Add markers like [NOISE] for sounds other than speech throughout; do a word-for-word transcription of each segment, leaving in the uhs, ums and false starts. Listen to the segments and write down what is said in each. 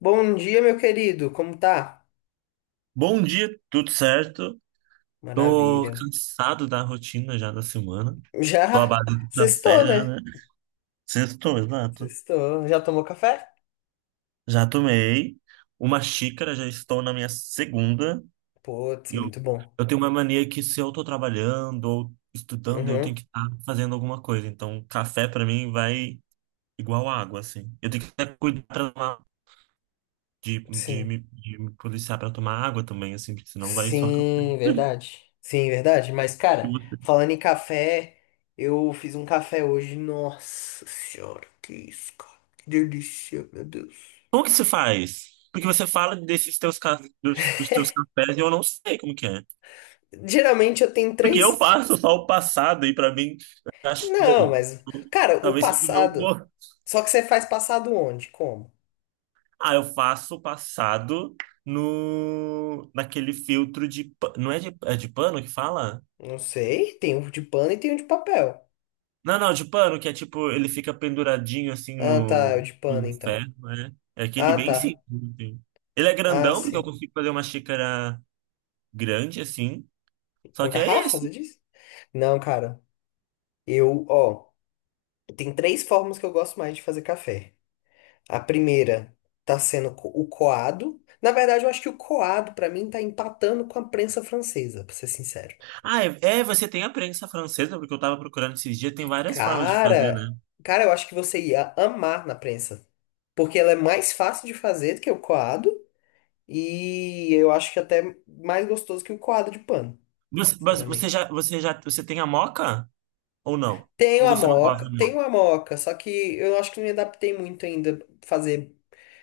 Bom dia, meu querido. Como tá? Bom dia, tudo certo? Tô Maravilha. cansado da rotina já da semana. Tô à Já base de sextou, café já, né? né? Sextou, exato. Sextou. Já tomou café? Já tomei uma xícara, já estou na minha segunda. Putz, E eu, muito bom. eu tenho uma mania que se eu tô trabalhando ou estudando, eu tenho Uhum. que estar fazendo alguma coisa. Então, café pra mim vai igual água, assim. Eu tenho que até cuidar pra tomar, de, de, Sim. me, de me policiar pra tomar água também, assim, porque senão vai só Sim, café. verdade. Sim, verdade. Mas, cara, falando em café, eu fiz um café hoje. Nossa senhora, que isso, cara. Que delícia, meu Deus. Como que se faz? Porque você fala desses teus, ca- dos, dos teus cafés e eu não sei como que é. Geralmente eu tenho Porque eu três. faço só o passado e pra mim eu acho Não, bom. mas. Cara, o Talvez seja o meu passado. gosto. Só que você faz passado onde? Como? Ah, eu faço o passado no naquele filtro de pa- não é de, é de pano que fala? Não sei. Tem um de pano e tem um de papel. Não, não, de pano que é tipo ele fica penduradinho assim Ah, tá, é o no, de pano, no então. ferro, né? É aquele Ah, bem tá. simples assim. Ele é Ah, grandão porque eu sim. consigo fazer uma xícara grande assim. Só Uma que é garrafa, você esse. disse? Não, cara. Eu, ó, tem três formas que eu gosto mais de fazer café. A primeira tá sendo co- o coado. Na verdade, eu acho que o coado, pra mim, tá empatando com a prensa francesa, pra ser sincero. Ah, é, é, você tem a prensa francesa, porque eu tava procurando esses dias, tem várias formas de fazer, né? Cara, cara, eu acho que você ia amar na prensa. Porque ela é mais fácil de fazer do que o coado. E eu acho que até mais gostoso que o coado de pano, Mas, mas você sinceramente. já, você já, você tem a moca ou não? Ou Tenho a você não gosta moca, da moca? tenho a moca, só que eu acho que não me adaptei muito ainda a fazer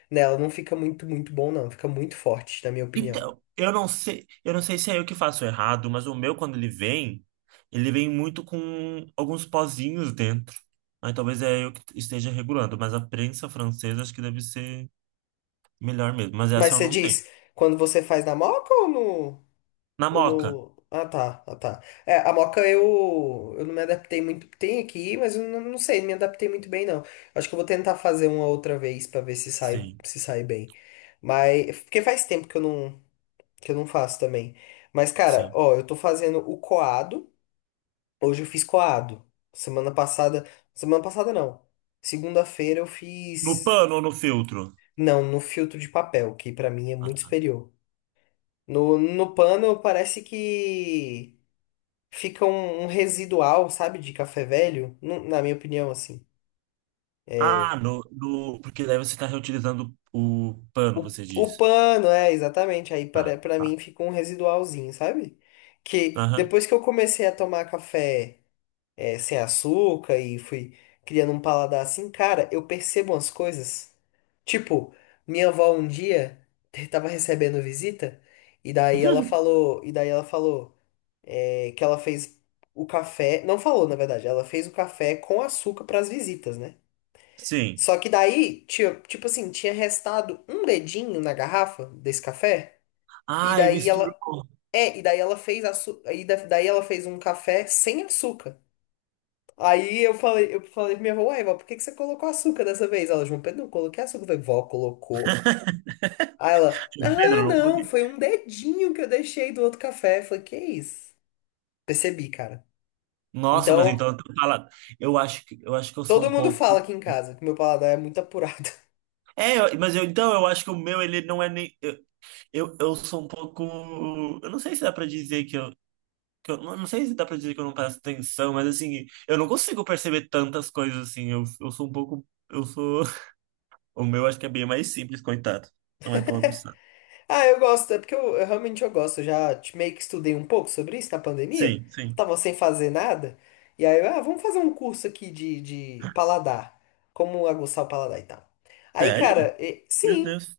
nela. Não fica muito, muito bom, não. Fica muito forte, na minha opinião. Então, eu não sei, eu não sei se é eu que faço errado, mas o meu quando ele vem, ele vem muito com alguns pozinhos dentro. Aí talvez é eu que esteja regulando, mas a prensa francesa acho que deve ser melhor mesmo, mas Mas essa eu você não tenho. diz, quando você faz na moca ou no, Na ou moca? no... Ah, tá, ah, tá. É, a moca eu, eu não me adaptei muito. Tem aqui, mas eu não, não sei, não me adaptei muito bem, não. Acho que eu vou tentar fazer uma outra vez pra ver se sai, Sim, se sai bem. Mas, porque faz tempo que eu não, que eu não faço também. Mas, cara, sim. ó, eu tô fazendo o coado. Hoje eu fiz coado. Semana passada. Semana passada não. Segunda-feira eu No fiz. pano ou no filtro? Não, no filtro de papel, que pra mim é muito Ah, superior. No, no pano parece que fica um, um residual, sabe, de café velho. nu- Na minha opinião, assim. ah, no, no, porque daí você está reutilizando o pano, O, você o diz. pano, é, exatamente. Aí Ah, para, para tá. mim fica um residualzinho, sabe? Que Aham. depois que eu comecei a tomar café, é, sem açúcar e fui criando um paladar assim, cara, eu percebo umas coisas. Tipo, minha avó um dia [LAUGHS] tava recebendo visita e daí ela [LAUGHS] falou, e daí ela falou é, que ela fez o café, não falou, na verdade, ela fez o café com açúcar pras visitas, né? Sim. Só que daí, tio, tipo assim, tinha restado um dedinho na garrafa desse café, e Ai, daí ela, misturou. é, e daí ela fez açu, e da- daí ela fez um café sem açúcar. Aí eu falei, eu falei pra minha avó, uai, vó, por que que você colocou açúcar dessa vez? Ela, João Pedro, não coloquei açúcar. Eu falei, vó, colocou. Aí ela, ah, Pedro, não não, consegui. foi um dedinho que eu deixei do outro café. Eu falei, que é isso? Percebi, cara. Nossa, mas então Então, eu tô falando. Eu acho que eu acho que eu sou todo um mundo pouco. fala aqui em casa que meu paladar é muito apurado. [LAUGHS] É, eu- mas eu, então eu acho que o meu ele não é nem eu, eu, eu sou um pouco. Eu não sei se dá pra dizer que eu, que eu não não sei se dá pra dizer que eu não presto atenção, mas assim eu não consigo perceber tantas coisas assim. Eu, eu sou um pouco. Eu sou. [LAUGHS] O meu acho que é bem mais simples, coitado. Não é tão aguçado. Ah, eu gosto, é porque eu, eu realmente eu gosto. Eu já te- meio que estudei um pouco sobre isso na pandemia. Sim, sim. Tava sem fazer nada. E aí, eu, ah, vamos fazer um curso aqui de, de paladar. Como aguçar o paladar e tal. Aí, Sério? cara, e- Meu sim. Deus,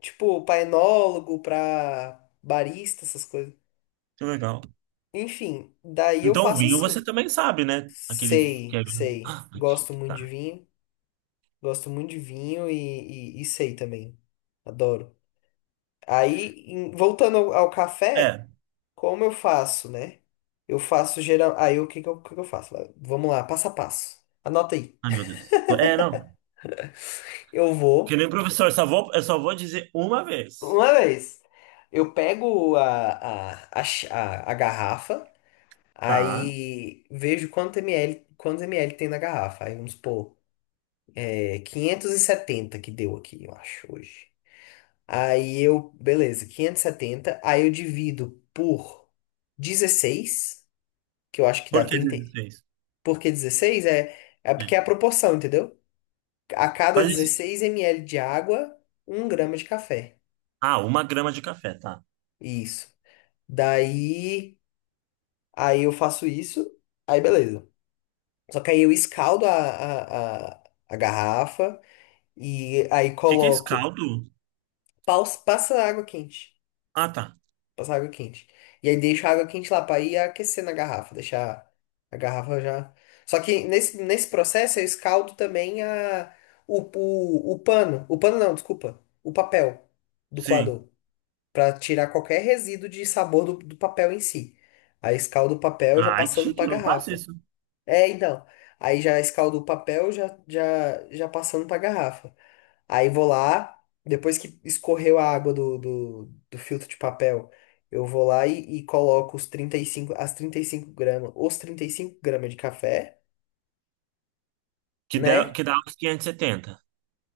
Tipo, pra enólogo, pra barista, essas coisas. que legal. Enfim, daí eu Então, faço vinho você assim. também sabe, né? Aqueles que Sei, é vinho. sei. Ah, Gosto chique, muito de tá. vinho. Gosto muito de vinho e, e, e sei também. Adoro. Aí, em- voltando ao, ao É. café, como eu faço, né? Eu faço geral. Aí, o que que eu, o que que eu faço? Vamos lá, passo a passo. Anota aí. Ai, meu Deus. É, não. Eu Que vou, nem professor, só vou, eu só vou dizer uma vez, uma vez, eu pego a, a, a, ch- a a garrafa. tá? Aí vejo quanto ml, quantos ml tem na garrafa. Aí vamos supor, é quinhentos e setenta que deu aqui, eu acho, hoje. Aí eu, beleza, quinhentos e setenta. Aí eu divido por dezesseis, que eu acho que dá Por que trinta. dezesseis? Por que dezesseis? É, é porque É. é a proporção, entendeu? A cada Mas esse... dezesseis ml de água, um grama de café. Ah, uma grama de café, tá. O Isso. Daí, aí eu faço isso, aí beleza. Só que aí eu escaldo a, a, a a garrafa. E aí que que é isso? coloco. Caldo? paus- Passa água quente. Ah, tá. Passa água quente. E aí deixo a água quente lá pra ir aquecer na garrafa. Deixar a garrafa já. Só que nesse, nesse processo eu escaldo também a, o, o, o pano. O pano não, desculpa. O papel do Sim. coador. Pra tirar qualquer resíduo de sabor do, do papel em si. Aí escaldo o papel já Ai, que passando chique, pra eu não faço garrafa. isso. É, então. Aí já escaldo o papel já, já, já passando pra garrafa. Aí vou lá, depois que escorreu a água do, do, do filtro de papel, eu vou lá e, e coloco os trinta e cinco as trinta e cinco gramas, os trinta e cinco gramas de café, Que dá, né? que dá os setenta.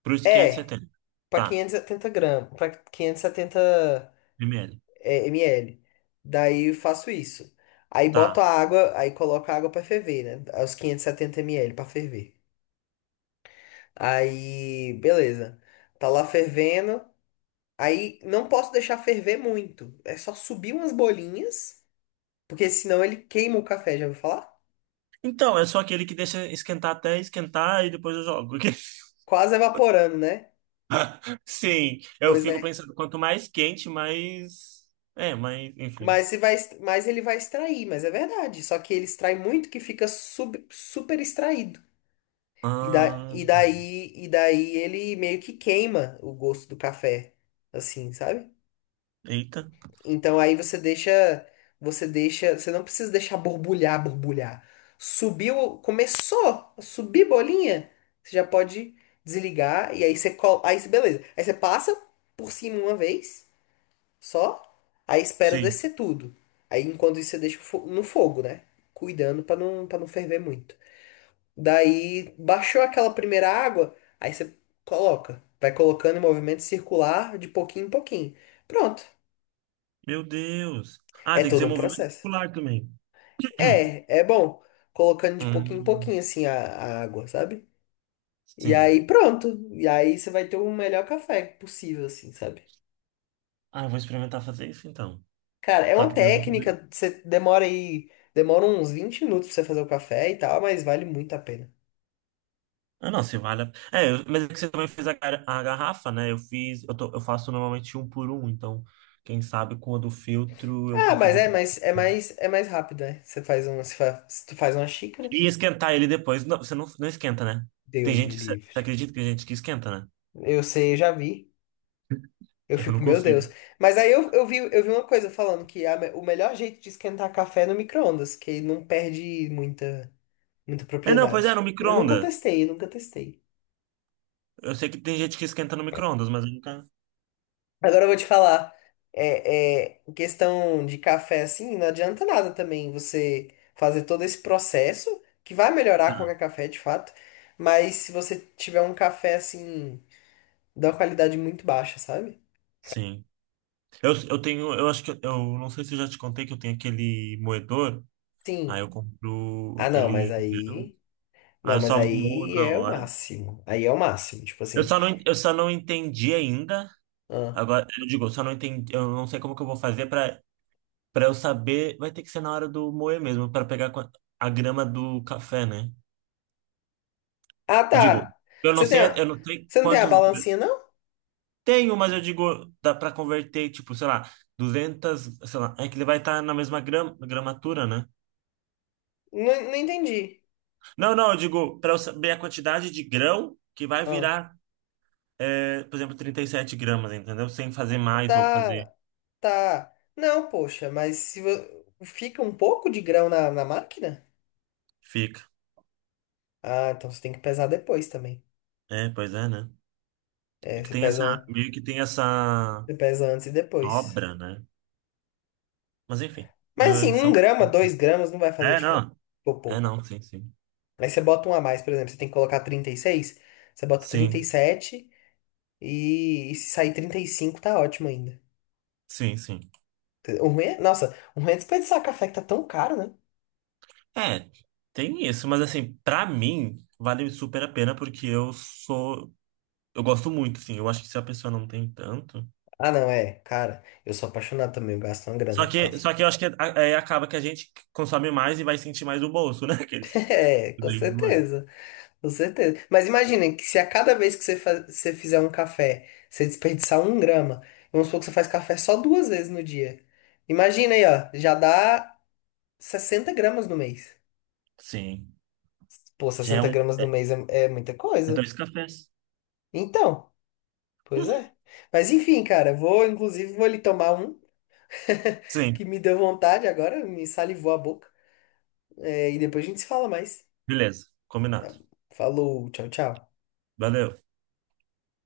Para os quinhentos e É, setenta. para Tá. quinhentos e setenta gramas, para quinhentos e setenta, Primeiro. é, ml. Daí eu faço isso. Aí boto a Tá. água, aí coloco a água para ferver, né? Os quinhentos e setenta ml para ferver. Aí, beleza. Tá lá fervendo. Aí não posso deixar ferver muito. É só subir umas bolinhas. Porque senão ele queima o café, já ouviu falar? Então, eu sou aquele que deixa esquentar até esquentar e depois eu jogo. [LAUGHS] Quase evaporando, né? Sim, eu Pois fico é. pensando, quanto mais quente, mais. É, mais. Enfim. Mas, se vai, est- mas ele vai extrair, mas é verdade. Só que ele extrai muito que fica sub- super extraído. E, da, Ah, e daí, e daí ele meio que queima o gosto do café, assim, sabe? eita. Então aí você deixa, você deixa, você não precisa deixar borbulhar, borbulhar. Subiu, começou a subir bolinha, você já pode desligar e aí você, col- aí você- beleza. Aí você passa por cima uma vez. Só aí espera Sim. descer tudo. Aí enquanto isso você deixa o fo- no fogo, né? Cuidando pra não para não ferver muito. Daí baixou aquela primeira água, aí você coloca, vai colocando em movimento circular de pouquinho em pouquinho. Pronto. Meu Deus. Ah, É tem que todo ser um movimento processo. circular também. [CLEARS THROAT] É, é bom colocando de pouquinho em Hum, pouquinho assim a, a água, sabe? E sim. aí pronto. E aí você vai ter o melhor café possível assim, sabe? Ah, eu vou experimentar fazer isso então. Cara, é Só uma que, daí eu vou fazer- técnica, você demora aí, demora uns vinte minutos pra você fazer o café e tal, mas vale muito a pena. ah, não, se vale. a- É, eu- mas é que você também fez a, gar- a garrafa, né? Eu fiz. Eu, tô- eu faço normalmente um por um, então. Quem sabe quando filtro eu Ah, mas consigo é, mas é fazer. mais é mais rápido, né? Você faz uma, você fa- se tu faz uma xícara, E esquentar ele depois. Não, você não, não esquenta, né? Tem Deus me gente. Você você livre. acredita que tem gente que esquenta, né? Eu sei, eu já vi. Eu Eu não fico, meu consigo. Deus. Mas aí eu, eu vi, eu vi uma coisa falando que a me- o melhor jeito de esquentar café é no micro-ondas, que não perde muita muita É, não, pois é, no propriedade. Eu nunca micro-ondas. testei, eu nunca testei. Eu sei que tem gente que esquenta no micro-ondas, mas eu nunca. Agora eu vou te falar. É, é, em questão de café, assim, não adianta nada também você fazer todo esse processo, que vai melhorar qualquer café, de fato, mas se você tiver um café, assim, da qualidade muito baixa, sabe? Sim. Eu, eu tenho. Eu acho que. Eu eu não sei se eu já te contei que eu tenho aquele moedor. Aí Sim. eu compro Ah, não, ele mas em grão. aí. Aí Não, eu mas só moo aí na é o hora. máximo. Aí é o máximo, tipo Eu assim. só não, en- eu só não entendi ainda. Ah, Agora, eu digo, eu só não entendi. Eu não sei como que eu vou fazer pra, pra eu saber. Vai ter que ser na hora do moer mesmo, pra pegar com a a grama do café, né? Ah, Eu digo, tá. eu não Você tem sei, a... eu não sei Você não tem a quantos balancinha, não? tenho, mas eu digo, dá para converter, tipo, sei lá, duzentas, sei lá, é que ele vai estar na mesma gram, gramatura, né? Não, não entendi. Não, não, eu digo, para eu saber a quantidade de grão que vai Ah, virar, é, por exemplo, trinta e sete gramas, entendeu? Sem fazer mais ou fazer, tá. Tá. Não, poxa, mas se vo- fica um pouco de grão na, na máquina? fica. Ah, então você tem que pesar depois também. É, pois é, né? É É, que você tem essa, pesa, meio que tem essa você pesa antes e depois. obra, né? Mas enfim, Mas é, assim, um são, grama, dois gramas não vai fazer é, diferença. não, Ficou é, pouco. não, sim, sim. Aí você bota um a mais, por exemplo, você tem que colocar trinta e seis, você bota trinta e, Sim, sete, e e se sair trinta e cinco tá ótimo ainda. sim, sim. O ruim é, nossa, o ruim é desperdiçar café que tá tão caro, né? É, tem isso, mas assim, pra mim, vale super a pena porque eu sou. Eu gosto muito, assim. Eu acho que se a pessoa não tem tanto. Ah, não, é, cara, eu sou apaixonado também, eu gasto uma grana Só com que, só café. que eu acho que é, é, acaba que a gente consome mais e vai sentir mais o bolso, né? [LAUGHS] [LAUGHS] Aqueles. É, com Leite do mãe. certeza. Com certeza. Mas imaginem que se a cada vez que você, fa- você fizer um café, você desperdiçar um grama, vamos supor que você faz café só duas vezes no dia. Imagina aí, ó, já dá sessenta gramas no mês. Sim. Pô, Já é sessenta um. gramas no É, mês é, é muita é coisa. dois cafés. Então, pois é. [LAUGHS] Mas enfim, cara, vou, inclusive, vou ali tomar um, [LAUGHS] Sim, que me deu vontade agora, me salivou a boca. É, e depois a gente se fala mais. beleza. Tá? Combinado. Falou, tchau, tchau. Valeu.